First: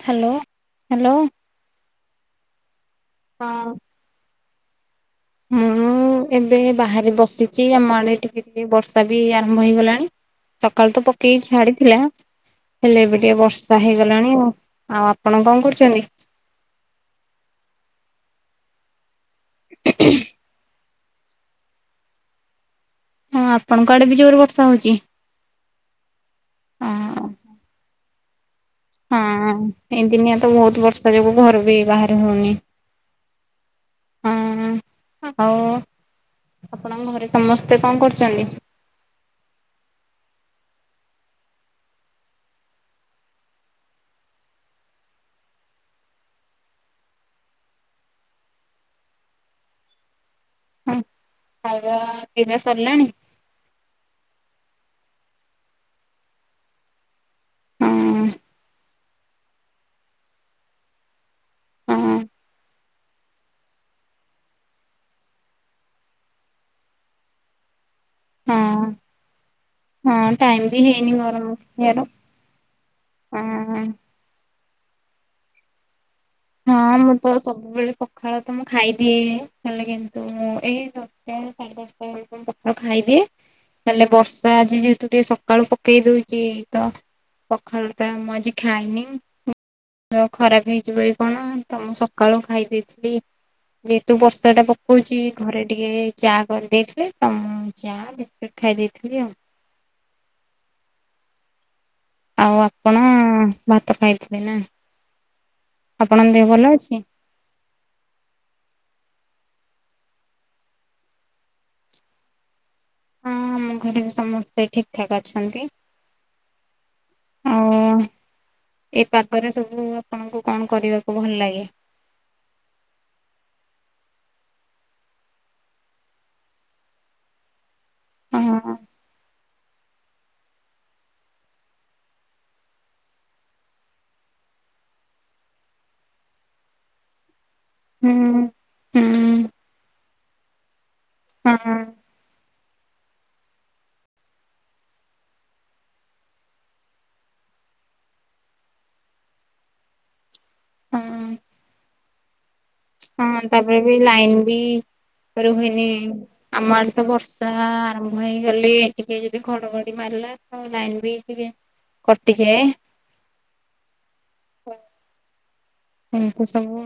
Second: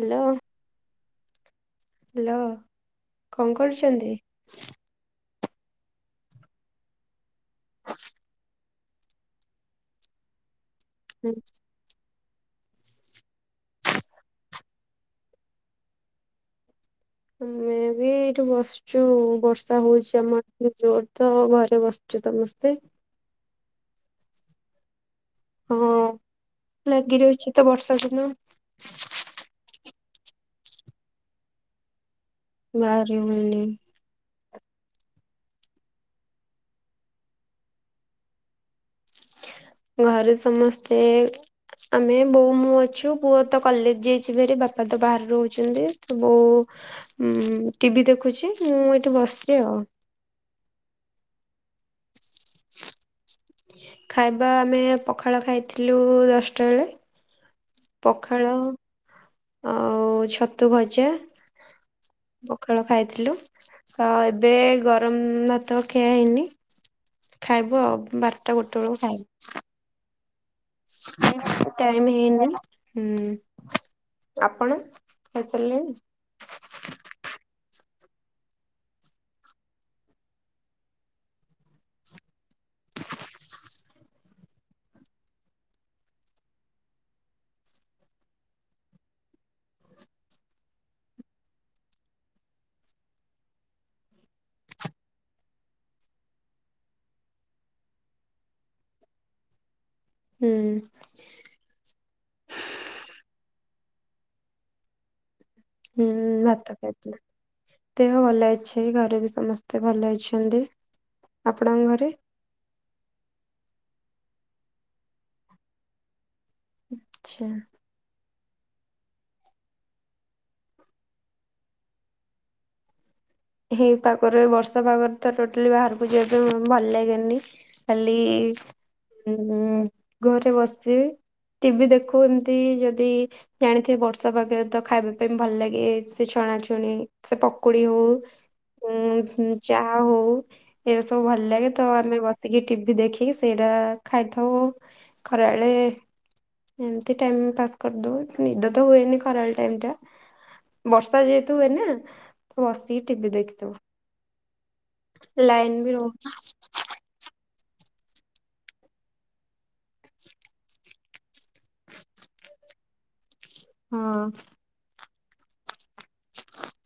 Hello hello. Hello କଣ ହଁ। କରୁଛନ୍ତି? ମୁଁ ଏବେ ବାହାରେ ବସିଛି ଆମ ଆଡେ ଟିକେ ଟିକେ ବର୍ଷା ବି ଆରମ୍ଭ ହେଇଗଲାଣି ସକାଳୁ ତ ପକେଇକି ଛାଡିଥିଲା ହେଲେ ଏବେ ଟିକେ ବର୍ଷା ହେଇଗଲାଣି ଆଉ ଆଉ ଆପଣ କଣ କରୁଛନ୍ତି? ମେ ବି ଏଇଠୁ ବସଛୁ ବର୍ଷା ହଉଛି ଆମର ଜୋର ତ ଘରେ ବସିଛୁ ସମସ୍ତେ। ହଁ ଆପଣଙ୍କ ଆଡେ ବି ଜୋର ବର୍ଷା ହଉଛି? ହଁ ଲାଗି ହଁ ରହିଛି ତ ବର୍ଷା ଦିନ। ହଁ ଏ ଦିନିଆ ତ ବହୁତ ବର୍ଷା ଯୋଗୁ ଘରୁ ବି ବାହାରେ ବାହାରି ହେଉନି। ହୁଁ ହଉ ଆପଣଙ୍କ ଘରେ ସମସ୍ତେ କଣ କରୁଛନ୍ତି? ଘରେ ସମସ୍ତେ ଆମେ ବୋଉ ମୁଁ ଅଛୁ ପୁଅ ତ କଲେଜ ଯାଇଛି ଭାରି ବାପା ତ ବାହାରୁ ରହୁଛନ୍ତି ତ ବୋଉ ଉଁ ଟିଭି ଦେଖୁଛି ମୁଁ ଏଠି ବସିଛିି ଆଉ ହଁ ଖାଇବା ପିବା ସରିଲାଣି? ଖାଇବା ଆମେ ପଖାଳ ଖାଇଥିଲୁ ଦଶଟା ବେଳେ ହଁ ପଖାଳ ଆଉ ଛତୁ ଭଜା ହଁ ପଖାଳ ଖାଇଥିଲୁ ଆ ଏବେ ଗରମ ଭାତ ଖିଆ ହେଇନି। ଖାଇବୁ ଆଉ ବାରଟା ହଁ ଗୋଟେ ବେଳକୁ ଖାଇବୁ। ହଁ ଟାଇମ ବି ହେଇନି ଗରମ ଖାଇବାର। ଟାଇମ ହେଇନି ହୁଁ। ହଁ ଆପଣ? ଖାଇସାରିଲେଣି? ହଁ ମୁଁ ତ ସବୁବେଳେ ପଖାଳ ତ ମୁଁ ଖାଇଦିଏ ହେଲେ କିନ୍ତୁଁ ମୁଁ ଏଇ ଦଶଟା ସାଢ଼େ ଦଶଟା କଣ ପଖାଳ ଖାଇଦିଏ ତାହେଲେ ବର୍ଷା ଆଜି ଯେହେତୁ ଟିକେ ସକାଳୁ ପକେଇ ଦଉଛି ତ ପଖାଳ ଟା ମୁ ଆଜି ଖାଇନି। ମୋ ଦେହ ଖରାପ ହେଇଯିବ ଏ କଣ ତ ମୁଁ ସକାଳୁ ଖାଇ ଦେଇଥିଲି ଯେହେତୁ ବର୍ଷା ଟା ପକଉଛିି ଘରେ ଟିକେ ଚା କରିଦେଇଥିଲେ ତମ ଚା ବିସ୍ଟ ଖାଇ ଦେଇଥିଲି ଆଉ। ହୁଁ ଆଉ ଆପଣ ଭାତ ଖାଇଥିବେ ନା? ହୁଁ ଆପଣଙ୍କ ଦେହ ଭଲ ଭାତ ଅଛି? ଖାଇଥିଲି ଦେହ ଭଲ ଅଛି ଘରେ ବି ସମସ୍ତେ ଭଲ ଅଛନ୍ତି। ଆପଣଙ୍କ ଘରେ? ହଁ ଆମ ଘରେ ବି ସମସ୍ତେ ଠିକ ଠାକ୍ ଅଛନ୍ତି। ଆଚ୍ଛା ଆଉ ଏ ପାଗରେ ସବୁ ଆପଣଙ୍କୁ କଣ କରିବାକୁ ଭଲ ଲାଗେ? ହଇ ପାଗରେ ବର୍ଷା ପାଗରେ ତ ଟୋଟାଲି ବାହାରକୁ ଯିବା ପାଇଁ ଭଲ ଲାଗେନି ଖାଲି ହଁ ଉ ଘରେ ବସିବେ। ଟିଭି ଦେଖୁ ଏମତି ଯଦି ଜାଣିଥିବ ବର୍ଷା ପାଗରେ ତ ଖାଇବା ପାଇଁ ଭଲ ଲାଗେ ସେ ଛ ଛଣାଛୁଣି ସେ ପକୁଡି ହଉ ହୁଁ ହୁଁ ଉ ଚାହା ହଉ ଏଇରା ସବୁ ଭଲ ହଁ ଲାଗେ ତ ଆମେ ବସିକି ଟିଭିି ଦେଖିକି ସେଇଟା ଖାଇଥାଉ ଖରାବେଳେ ଏମତି ଟାଇମ ପାସ୍ କରିଦଉ ନିଦ ତ ହୁଏନି ଖରା ବେଳ ଟାଇମ ଟା। ହଁ ବର୍ଷା ଯେହେତୁ ହୁଏନା ହଁ ତାପରେ ବି ଲାଇନ ବି ଲାଇନ ରୋହେନି ବି ରହୁଛି ଆମ ଆଡେ ତ ବର୍ଷା ଆ ମୁ ହେଇ ଗଲି ଟିକେ ଯଦି ଘଡଘଡି ମାରିଲା ଆ ଲାଇନ ବି ଟିକେ କଟିିଯାଏ। ହଁ। ଏମିତି ସବୁ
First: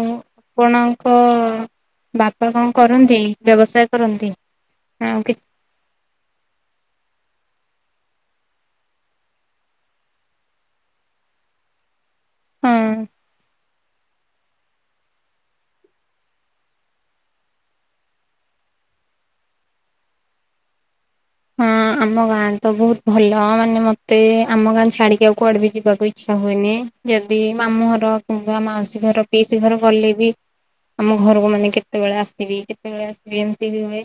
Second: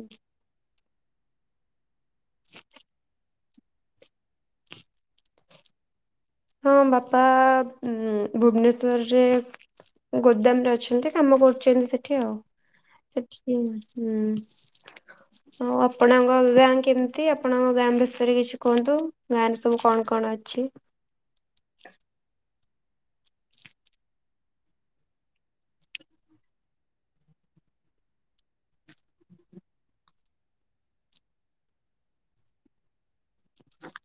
ଆଉ କଣ। [inaudible] ବାପା କଣ କରନ୍ତି ବ୍ୟବସାୟ କରନ୍ତି ଆଉ। କି ହଁ ବାପା ଉଁ ଭୁବନେଶ୍ୱରରେ ଗୋଦାମ ରେ ଅଛନ୍ତି କାମ କରୁଛନ୍ତି ସେଠି ଆଉ ହଁ ସେଠି ହୁଁ। [inaudible] ଆଉ ଆପଣଙ୍କ ଗାଁ କେମିତି ଆପଣଙ୍କ ଗାଁ ବିଷୟରେ କିଛି କୁହନ୍ତୁ ଗାଁରେ ସବୁ କଣ, କଣ ଅଛି। ହଁ ଆମ ଗାଁ ତ ବହୁତ ଭଲ ମାନେ ମତେ ଆମ ଗାଁ ଛାଡିକି ଆଉ କୁଆଡେ ବି ଯିବାକୁ ଇଛା ହୁଏନି ଯଦି ଆାମ ଘର [unintelligible] ମାଉସୀ ଘର ପିସି ଘର ଗଲେ ବି ଆମ ଘରକୁ ମାନେ କେତେବେଳେ ଆସିବି କେତେବେଳେ ଆସିବି ଏମିତି ବି ହୁଏ।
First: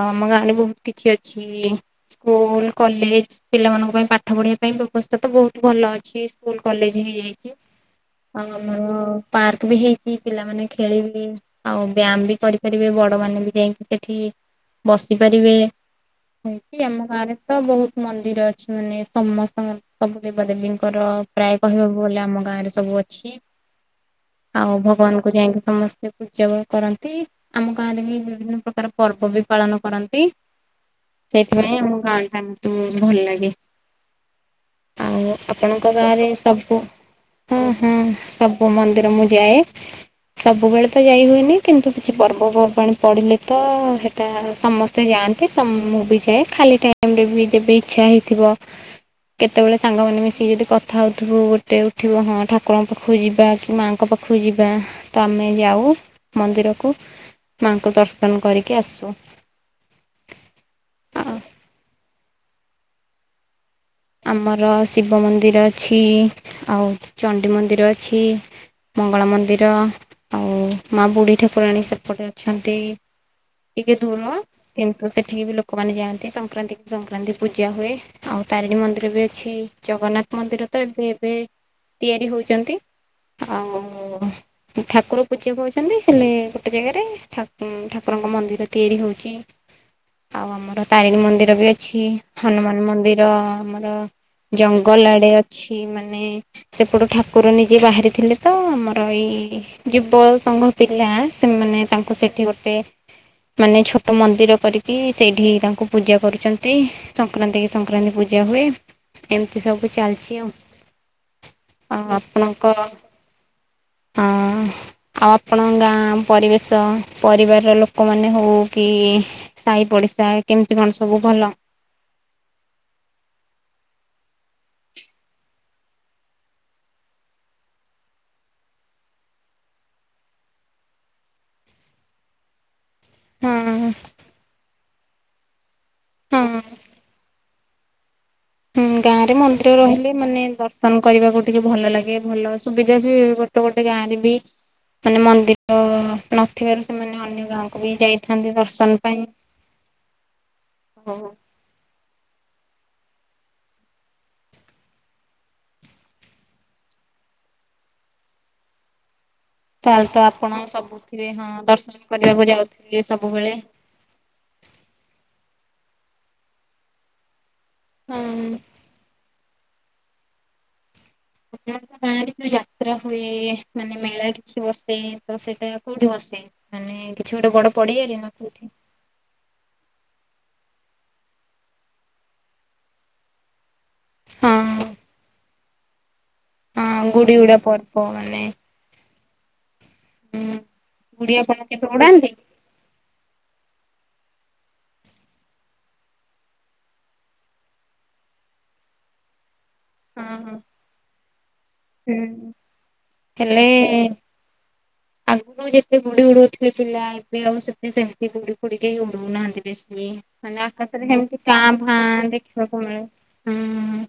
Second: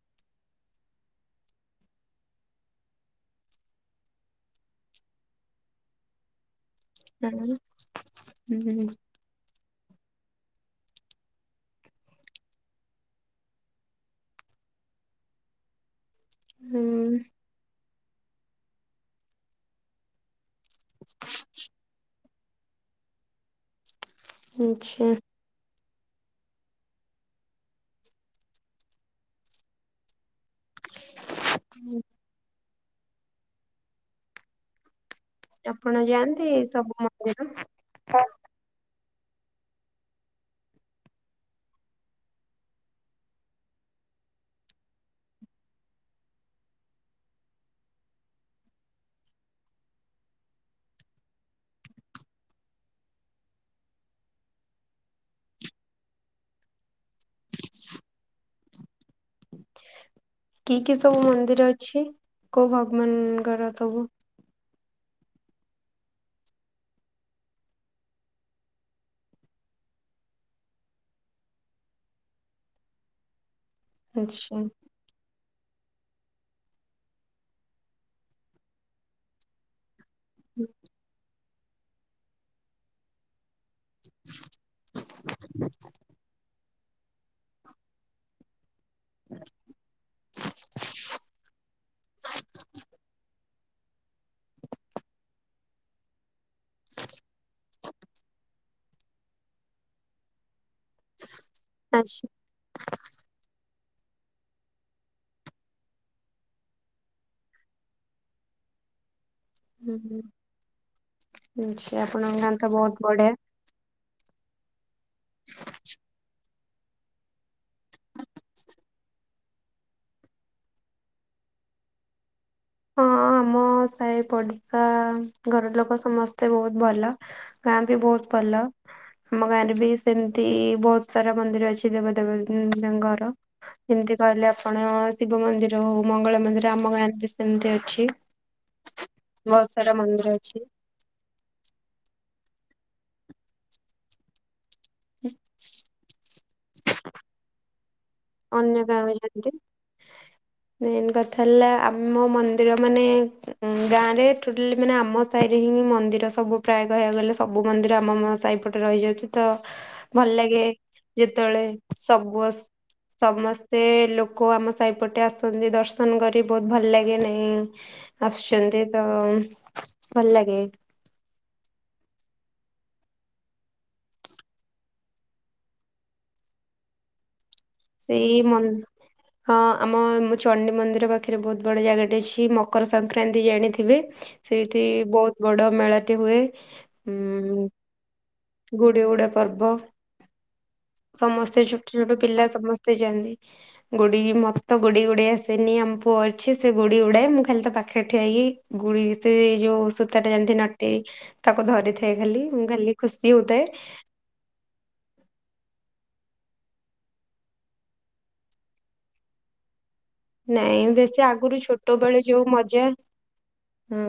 ହଁ ଆମ ଗାଁରେ ବହୁତ କିଛି ଅଛି। ସ୍କୁଲ କଲେଜ ପିଲାମାନଙ୍କ ପାଇଁ ପାଠ ପଢିବା ପାଇଁ ବ୍ୟବସ୍ଥା ତ ବହୁତ ଭଲ ଅଛି ସ୍କୁଲ କଲେଜ ହେଇଯାଇଛି ଆଉ ହୁଁ ଆମର ପାର୍କ। ବି ହେଇଛି ପିଲାମାନେ ଖେଳିବେ ଆଉ ବ୍ୟାୟାମ ବି କରିପାରିବେ ବଡ ମାନେ ବି ଯାଇକି ସେଠି ବସି ପାରିବେ। ସେଇଠି ଆମ ହୁଁ ଗାଁରେ ତ ବହୁତ ମନ୍ଦିର ଅଛି ମାନେ ସମସ୍ତଙ୍କ ସବୁ ଦେ ଦେବା ଦେବୀଙ୍କର ପ୍ରାୟ କହିବାକୁ ଗଲେ ଆମ ଗାଁ ରେ ସବୁ ଅଛି। ଆଉ ଆଚ୍ଛା ଭଗବାନ କୁ ଯାଇଁକି ସମସ୍ତେ ସେ ପୂଜା ପାଇ କରନ୍ତି ଆମ ଗାଁରେ ବି ବିଭିନ୍ନ ପ୍ରକାର ପର୍ବ ବି ପାଳନ କରନ୍ତି। ସେଇଥିପାଇଁ ଆମ ଗାଁ ଟା ମତେ ବହୁତୁ ଭଲ ଲାଗେ। ଆଉ ଆପଣଙ୍କ ଆପଣ ଗାଁରେ ଯାଆନ୍ତି ଏ ସବୁ ମନ୍ଦିର? ହଁ, ହଁ ସବୁ ମନ୍ଦିର ମୁ ଯାଏ ସବୁବେଳେ ତ ଯାଇ ହୁଏନି କିନ୍ତୁ କିଛି ପର୍ବପର୍ବାଣିୀ ପଡିଲେ ତ ହେଟା ସମସ୍ତେ ଯାଆନ୍ତି। ତ ମୁଁ ବି ଯାଏ ଖାଲି ଟାଇମରେ ବି ଯେବେ ଇଛା ହେଇଥିବ କେତେବେଳେ ସାଙ୍ଗମାନେ ମିଶିକି ଯଦି କଥା ହଉଥିବୁ ଗୋଟେ ଉଠିବ ହଁ ଠାକୁରଙ୍କ ପାଖକୁ ଯିବା କି ମାଆଙ୍କ ପା ପାଖକୁ ଯିବା ତ ଆମେ ଯାଉ ମନ୍ଦିରକୁ। ମାଙ୍କୁ ଦର୍ଶନ କରିକି ଆସଚୁ। କି କି ସବୁ ମନ୍ଦିର ଅଛି କୋଉ ଭଗବାନଙ୍କର? ସବୁ ଆମର ଶିବ ମନ୍ଦିର ଅଛି, ଆଉ ଚଣ୍ଡି ମନ୍ଦିର ଅଛି। ମଙ୍ଗଳା ମନ୍ଦିର ଆଉ ମା ବୁଢ଼ୀ ଠାକୁରାଣୀ ସେପଟେ ଅଛନ୍ତି। ଟିକେ ଦୁର ଆଚ୍ଛା। କିନ୍ତୁ ସେଠିକି ବି ଲୋକ ଲୋକମାନେ ଯାଆନ୍ତି ସଂକ୍ରାନ୍ତି ସଂକ୍ରାନ୍ତି ପୂଜା ହୁଏ ଆଉ ତାରିଣୀ ମନ୍ଦିର ବି ଅଛି। ଜଗନ୍ନାଥ ମନ୍ଦିର ତ ଏବେ ଏବେ ତିଆରି ହଉଛନ୍ତି ଆଉ। ଓ ଠାକୁର ପୂଜା ପାଉଛନ୍ତି ହେଲେ ଗୋଟେ ଜାଗାରେ ଠାକୁ ଠାକୁରଙ୍କ ମନ୍ଦିର ତିଆରି ହଉଛି। ଆଉ ଆମର ତାରିଣୀ ମନ୍ଦିର ବି ଅଛି, ହନୁମାନ ମନ୍ଦିର ଆମର। ଜଙ୍ଗଲ ଆଡେ ଅଛି ମାନେ ସେପଟୁ ଠାକୁର ନିଜେ ବାହାରିଥିଲେ ତ ଆମର ଏଇ ଯୁବ ସଂଘ ପିଲା ସେମାନେ ତାଙ୍କୁ ଆଚ୍ଛା ସେଠି ଗୋଟେ ମାନେ ଛୋଟ ମନ୍ଦିର କରିକି ସେଇଠି ତାଙ୍କୁ ପୂଜା କରୁଛନ୍ତି ସଂକ୍ରାନ୍ତି କି ସଂକ୍ରାନ୍ତି ପୂଜା ହୁଏ। ଏମିତି ସବୁ ହୁଁ ଚାଲିଛି ଆଉ। ଆଚ୍ଛା ଆ ଗାଁ ତ ଆପଣଙ୍କ ହଁ। ବହୁତ ବଢିଆ। ଆଉ ଆପଣଙ୍କ ଗାଁ, ପରିବେଶ, ପରିବାରର ଲୋ ସାହି ପଡିଶା କେମିତି କଣ ସବୁ ଭଲ? ହଁ। ଆମ ସାହି ପଡିଶା ଘର ଲୋକ ସମସ୍ତେ ବହୁତ ଭଲ, ଗାଁ ବି ବହୁତ ଭଲ ଆମ ଗାଁ ରେ ବି ସେମତି ବହୁତ ସାରା ମନ୍ଦିର ଅଛି ଦେବ ଦେବ ଙ୍କର। ହଁ ଯେମିତି କହିଲେ ଆପଣ ଶିବ ମନ୍ଦିର ହଉ ମଙ୍ଗଳ ହଁ ମନ୍ଦିର ଆମ ଗାଁରେ ସେମିତି ଅଛି। ହୁଁ ଗାଁରେ ବହୁତ ମନ୍ଦିର ସାରା ରହିଲେ ମନ୍ଦିର ମାନେ ଅଛି ଦର୍ଶନ କରିବାକୁ ଟିକେ ଭଲ ଲାଗେ। ଭଲ ସୁବିଧା ବି ଗୋଟେ ଗୋଟେ ଗାଁ ରେ ବି ମାନେ ମନ୍ଦିର ନ ଥିବାରୁ ସେମାନେ ଅନ୍ୟ ଗାଁକୁ ବି ଯାଇ ଅନ୍ୟ ଗାଁକୁ ଯାନ୍ତି। ମେନ୍ ହଉ କଥା ହେଲା ଆମ ମନ୍ଦିର ମାନେ ଗାଁ ରେ ଟୋଟାଲି ମାନେ ଆମ ସାହି ହିଁ ମନ୍ଦିର ସବୁ ପ୍ରାୟ କହିବାକୁ ଗଲେ ସବୁ ମ ମନ୍ଦିର ଆମ ମ ସାଇପଟେ ରହିଯାଉଛି। ତ ତାହେଲେ ତ ଭଲ ଆପଣ ଲାଗେ, ସବୁଥିରେ ହଁ ଯେତେବେଳେ ଦର୍ଶନ କରିବାକୁ ସବୁଅସ୍ ଯାଉଥିବେ ସବୁବେଳେ। ସମସ୍ତେ ଲୋକ ଆମ ସାହିପଟେ ଆସନ୍ତି ଦର୍ଶନ କରି ବହୁତ ଭଲ ଲାଗେ ନହିଁ। ହଁ ଆସୁଛନ୍ତି ତ ଭଲ ଲାଗେ। ତମ ଗାଁରେ ଯୋଉ ଯାତ୍ରା ହୁଏ ମାନେ ମେଳା କିଛି ବସେ ତ ସେଇଟା କୋଉଠି ବସେ? ମାନେ କିଛି ଗୋଟେ ବଡ ପଡିଆରେ ନା ସେଇ ମ କୋଉଠି? ହଁ ଆମ ମୂଚ ଚଣ୍ଡି ମନ୍ଦିର ପାଖରେ ବହୁତ ବଡ ଜାଗାଟି ଅଛି ମକର ସଂକ୍ରାନ୍ତି ଜାଣିି ଥିବେ ସେଇଠି ହଁ ବହୁତ ବଡ ମେଳାଟି ହୁଏ। ହଁ ଗୁଡି ଉଡା ଉଁ ପର୍ବ ମାନେ ଗୁଡ଼ି ଉଡା ପର୍ବ। ହୁଁ ଗୁଡି ଆପଣ ସମସ୍ତେ କେବେ ଛୋଟ ଛୋଟ ଉଡାନ୍ତି? ପିଲା ସମସ୍ତେ ଯାଆନ୍ତି। ଗୋଡି ମତେ ଗୋଡି ଉଡେଇ ଆସେନି ଆମ ପୁଅ ଅଛି ସେ ଗୋଡି ଉଡାଏ। ମୁଁ ଖାଲି ତ ପାଖରେ ଠିଆଇକି ଗୁ। [unintelligible] ଯୋଉ ସୂତା ଟା ହଁ ଯେମିତି ହଁ। ନଟି ତାକୁ ଧରିଥାଏ ଖାଲି, ହୁଁ ମୁଁ ଖାଲି ଖୁସି ହେଲେ ହଉଥାଏ। ଆଗରୁ ଯେତେ ଗୁଡି ଉଡଉଥିଲେ ପିଲା ଏବେ ଆଉ ସେତେ ସେମିତି ଗୁଡି ଫୁଡି କେହି ଉଡଉନାହାନ୍ତି ବେଶି। ମାନେ ନାଇଁ ଆକାଶରେ ବେଶୀ ସେମତି ଆଗରୁ କାଁ ଛୋଟ ବେଳେ ଭାଁ ଯୋଉ ଦେଖିବାକୁ ମଜା ମିଳେ, ହୁଁ।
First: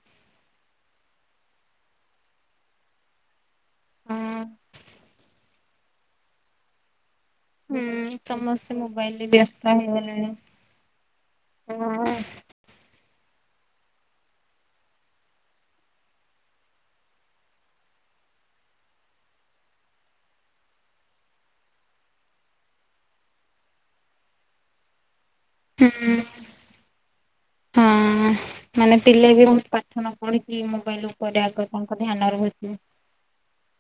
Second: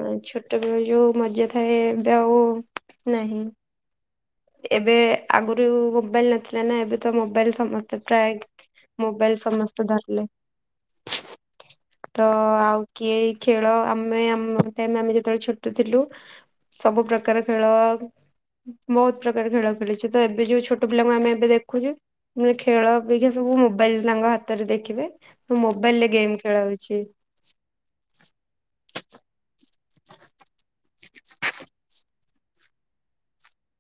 ସେ ଯୋଉ ମଜା ଥାଏ ଏବେ ଆଉନାହିଁ। ହଁ ଯୋଉ ମୋବାଇଲ ନଥିଲା ନା ଏବେ। ତ ମୋବାଇଲ ହୁଁ ସମସ୍ତେ ପ୍ରାୟ ସମସ୍ତେ ମୋବାଇଲରେ ମୋବାଇଲ ବ୍ୟସ୍ତ ସମସ୍ତେ ଧରଲେ। ହେଇଗଲେଣି। ତ ହଁ ଆଉ କିଏ? ଖେଳ ଆମେ ଆମ ଟାଇମ ଆମେ ଯେତେବେଳେ ଛୋଟ ଥିଲୁ। ସବୁ ପ୍ରକାର ଖେଳ ବହୁତ ପ୍ରକାର ଖେଳ ଖେଳିଚୁ ତ ଏବେ ଯୋଉ ଛୋଟ ପିଲାଙ୍କୁ ଆମେ ଏବେ ଦେଖୁଛୁ ମାନେ ଖେଳ ଆପେକ୍ଷା ସବୁ ମୋବାଇଲ ହାତରେ ଦେଖିବେ ମୁଁ ମୋବାଇଲ ରେ ହୁଁ। ଗେମ ଖେଳାହଉଛି। ହଁ ମାନେ ପିଲା ବି ମୁଁ ପାଠ ନ ପଢିଛିି ମୋବାଇଲ ଉପରେ ଆଗ ତାଙ୍କ ଧ୍ୟାନ ରହୁଛି।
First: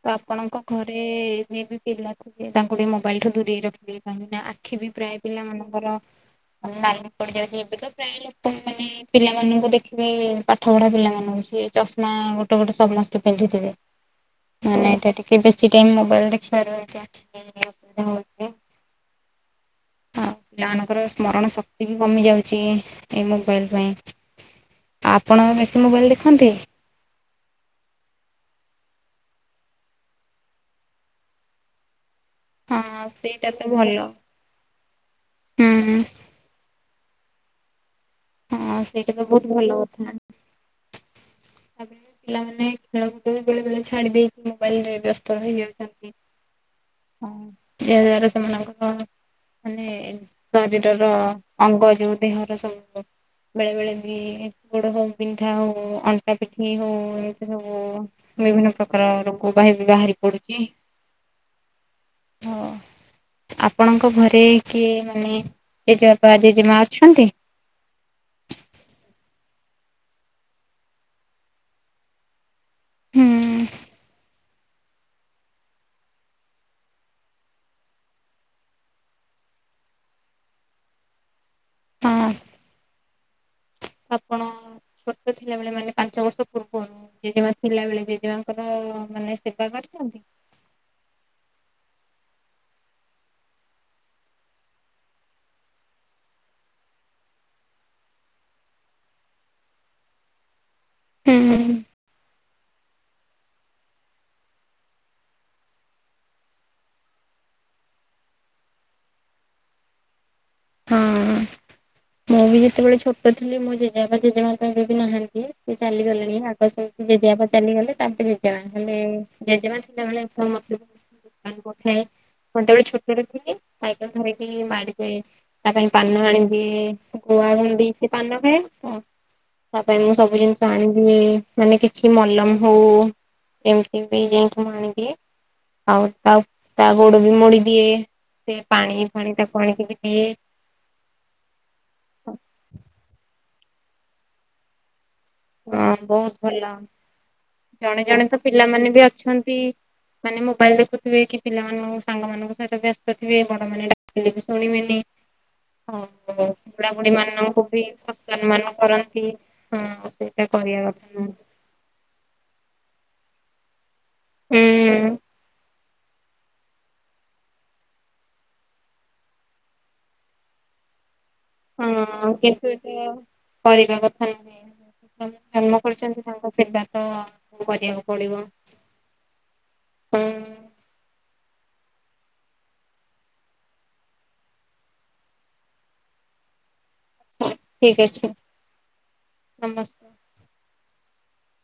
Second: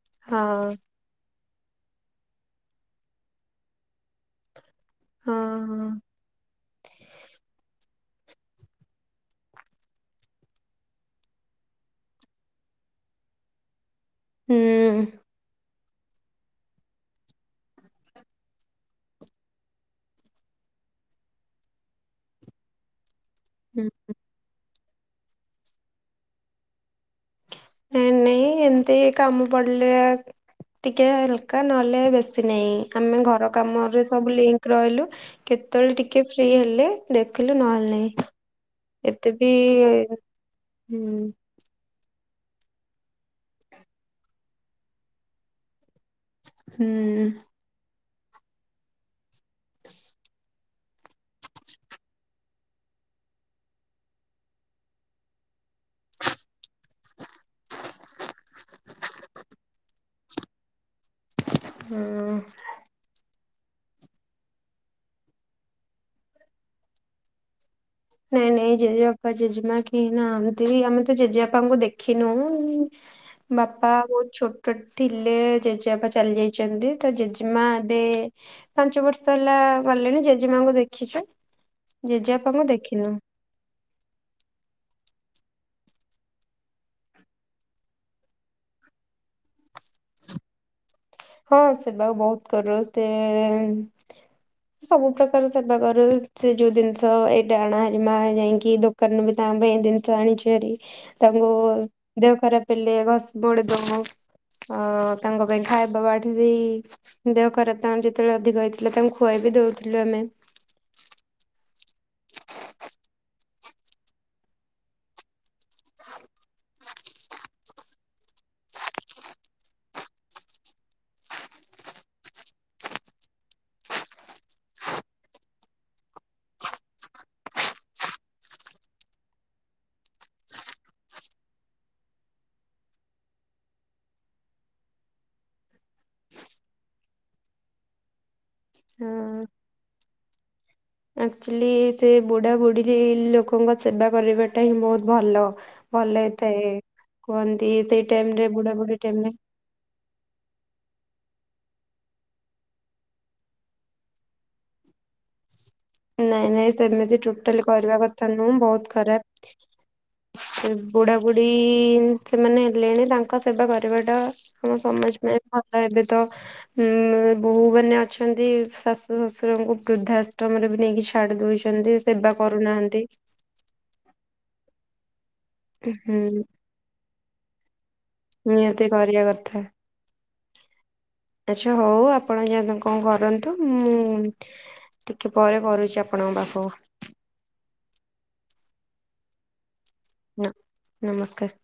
ତ ହଁ ଆପଣଙ୍କ ଘରେ ଯିଏ ବି ପିଲା ଥିବେ ତାଙ୍କୁ ଟିକେ ମୋବାଇଲଠୁ ଦୂରେଇ କି ରଖିବେ କାହିଁକି ନା ଆଖି ବି ପ୍ରାୟ ହଁ ପିଲା ହଁ ମାନଙ୍କର ନାଲି ପଡି ଯାଉଛି ଏବେ ତ ପ୍ରାୟ ଲୋକ ମାନେ ପିଲାମାନଙ୍କୁ ଦେଖିବେ ପାଠ ପଢା ପିଲାମାନଙ୍କୁ ଚଷମା ଗୋଟେ ଗୋଟେ ସମସ୍ତେ ପିନ୍ଧିଥିବେ। ନା ନା ଏଇଟା ଟିକେ ବେଶୀ ସେ ଟାଇମ ମୋବାଇଲ ଦେଖିବାର ଅସୁବିଧା ହଉଛି। ଆଉ ପିଲାମାନଙ୍କର ସ୍ମରଣ ଶକ୍ତି ବି କମି ଯାଉଛି। ଏଇ ମୋବାଇଲ ହୁଁ ପାଇଁ ଆଉ ଆପଣ ବେଶି ମୋବାଇଲ ଦେଖନ୍ତି? ନାଇଁ ନାଇଁ ଏମତି କାମ ପଡିଲେ ଟିକେ ହଲକା ନହେଲେ ବେ ଶୀତ ନାଇଁ ହଁ ଆମେ ସେଇଟା ଘର ତ ଭଲ କାମରେ ସବୁ ଲିଙ୍କ ରହିଲୁ ହୁଁ କେତେବେଳେ ଟିକେ ଫ୍ରି ହେଲେ ଦେଖିଲୁ ନହେଲେ ନାଇଁ ହଁ ସେଇଟା ତ ଏତେ ବହୁତ ବି ଭଲ କଥା। ହୁଁ। ତାପରେ ପିଲାମାନେ ଖେଳକୁଦରେ ବେଳେ ବେଳେ ଛାଡି ଦେଇକି ମୋବାଇଲରେ ବ୍ୟସ୍ତ ରହିଯାଉଛନ୍ତି। ହୁଁ। ଏହା ଦ୍ବାରା ସେମାନଙ୍କର ମାନେ ଶରୀରର ଅଙ୍ଗ ଯୋଉ ଦେହର ସବୁ ବେଳେ ବେଳେ ବି ଗୋଡ ହଉ ବିନ୍ଧା ଆଉ ଅଣ୍ଟା ପିଠି ହଉ ଏମିତି ସବୁ ବିଭିନ୍ନ ପ୍ରକାର ରୋଗ ବାହାରି ପଡୁଛି। ହୁଁ। ତ ଆପଣଙ୍କ ଘରେ କିଏ ମାନେ ଜେଜେବାପା ଜେଜେମା ଅଛନ୍ତି? ନାଇଁ ନାଇଁ ଜେଜେବାପା ଜେଜେମା କେହି ନାହାନ୍ତି ଆମେ ତ ଜେଜେବାପାଙ୍କୁ ଦେଖିନୁ। ହୁଁ ବାପା ବହୁତ ଛୋଟ ଥିଲେ ଜେଜେବାପା ଚାଲି ଯାଇଛନ୍ତି ତା ଜେଜେମା ଏବେ ପାଞ୍ଚ ବର୍ଷ ହେଲା ଗଲେଣି ଜେଜେମାଙ୍କୁ ଦେଖିଛୁ ହଁ ଜେଜେପାଙ୍କୁ ଦେଖି ଆପଣ ଥିଲାବେଳେ ମାନେ ପାଞ୍ଚ ବର୍ଷ ପୂର୍ବରୁ ଜେଜେମା ଥିଲାବେଳେ ଜେଜେମାଙ୍କର ମାନେ ସେବା କରିଛନ୍ତି? ହଁ ସେବା ବହୁତ କରୁ। ସେ ସବୁ ପ୍ରକାର ସେବା କରୁ ସେ ଯୋଉ ଜିନିଷ ଏଇଟା ଆଣ ମା ଯାଇକି ଦୋକାନରୁ ବି ତା ପାଇଁ ଜିନିଷ ଆଣିଛୁ ଯେପରି ତାଙ୍କୁ ହୁଁ ଦେହ ଖରାପ ପିଲେ ଘସି ମୋଡିଦବୁ ତାଙ୍କ ପାଇଁ ଖାଇବା ବାବା ଏଠି ଦେହ ଖରାପ ତାଙ୍କ ଯେତେବେଳେ ଅଧିକ ହେଇଥିଲା ତାଙ୍କୁ ଖୁଆଇବି ଦଉଥିଲୁ ଆମେ। ହୁଁ। ମୁଁ ବି ଯେତେବେଳେ ଛୋଟ ଥିଲି ମୁଁ ଜେଜେବାପା ଜେଜେମା ତ ଏବେ ବି ନାହାନ୍ତି ସେ ଚାଲିଗଲେଣି ଆଗ ଜେଜେବାପା ଚାଲିଗଲେ ତାପରେ ଜେଜେମା ହେଲେ ଜେଜେମା ଥିଲାବେଳେ ତାଙ୍କୁ ପଠାଏ ମୁଁ ସେତେବେଳେ ଛୋଟଟେ ଥିଲି ଖାଇବା ଧରିକି ମାଡିିଯାଏ। ତା ପାଇଁ ପାନ ଆଣିବି ଗୁଆ ଗୁଣ୍ଡି ପାନ ପାଇଁ ତ ତା ପାଇଁ ମୁଁ ସବୁ ଜିନିଷ ଆଣିବି ମାନେ କିଛି ମଲମ ହଉ ଏମିତି ବି ଯାଇକି ମୁଁ ଆଣିଦିଏ ଆଉ ତା ତା ଗୋଡ ବି ମୋଡିଦିଏ। ସେ ପାଣି ହଁ ଫାଣି ତାକୁ ଆଣିକି ବି ଦିଏ। ଆକ୍ଚୁଆଲି ସେ ବୁଢ଼ା ବୁଢ଼ୀରେ ଲୋକଙ୍କ ସେବା କରିବାଟା ହିଁ ବହୁତ ଭଲ ହଁ ଭଲ ବହୁତ ହୋଇଥାଏ। କୁହନ୍ତି ଜଣେ ସେଇ ଜଣେ ତ ଟାଇମରେ ବୁଢା ପିଲାମାନେ ବୁଢୀ ବି ଟାଇମରେ ଅଛନ୍ତି ମାନେ ମୋବାଇଲ ଦେଖୁଥିବେ କି ପିଲାମାନଙ୍କୁ ସାଙ୍ଗମାନଙ୍କ ସହିତ ବ୍ୟସ୍ତ ଥିବେ ବଡ ମାନେ ଡାକିଲେ ବି ଶୁଣିବେନି। ନାଇଁ ଆଉ ନାଇଁ ବୁଢା ବୁଢୀ ସେମିତି ମାନଙ୍କୁ ଟୋଟାଲି ବି କରିବା କଥା ନୁହଁ ଅସମ୍ମାନ ବହୁତ କରନ୍ତି। ଖରାପ। ହଁ ସେଇଟା ସେ କରିବା କଥା ବୁଢା ନୁହେଁ ବୁଢୀ ସେମାନେ ହେଲେଣି ତାଙ୍କ ସେବା କରି ଆମ ହୁଁ ସମାଜ ପାଇଁ ଏବେ ତ ଉଁ ବୋଉ ମାନେ ଅଛନ୍ତି ଶାଶୁ ଶଶୁରଙ୍କୁ ବୃଦ୍ଧାଆଶ୍ରମରେ ବି ନେଇକି ଛାଡି ଦଉଛନ୍ତି ହଁ ସେବା କିନ୍ତୁ ଏଠି କରୁନାହାନ୍ତି କରିବା କଥା ଜନ୍ମ ହୁଁ କରିଛନ୍ତି ତାଙ୍କ ସେବା ତ କରିବାକୁ ପଡିବ। ନିହାତି କରିବା କଥା। ହୁଁ ଆଚ୍ଛା ହଉ ଆପଣ ଯାନ୍ତୁ କଣ କରନ୍ତୁ ମୁଁ ଟିକେ ପରେ କରୁଚି ଆପଣଙ୍କ ପାଖକୁ ଠିକ୍ ଅଛି ନମସ୍କାର। ନା ନମସ୍କାର୍।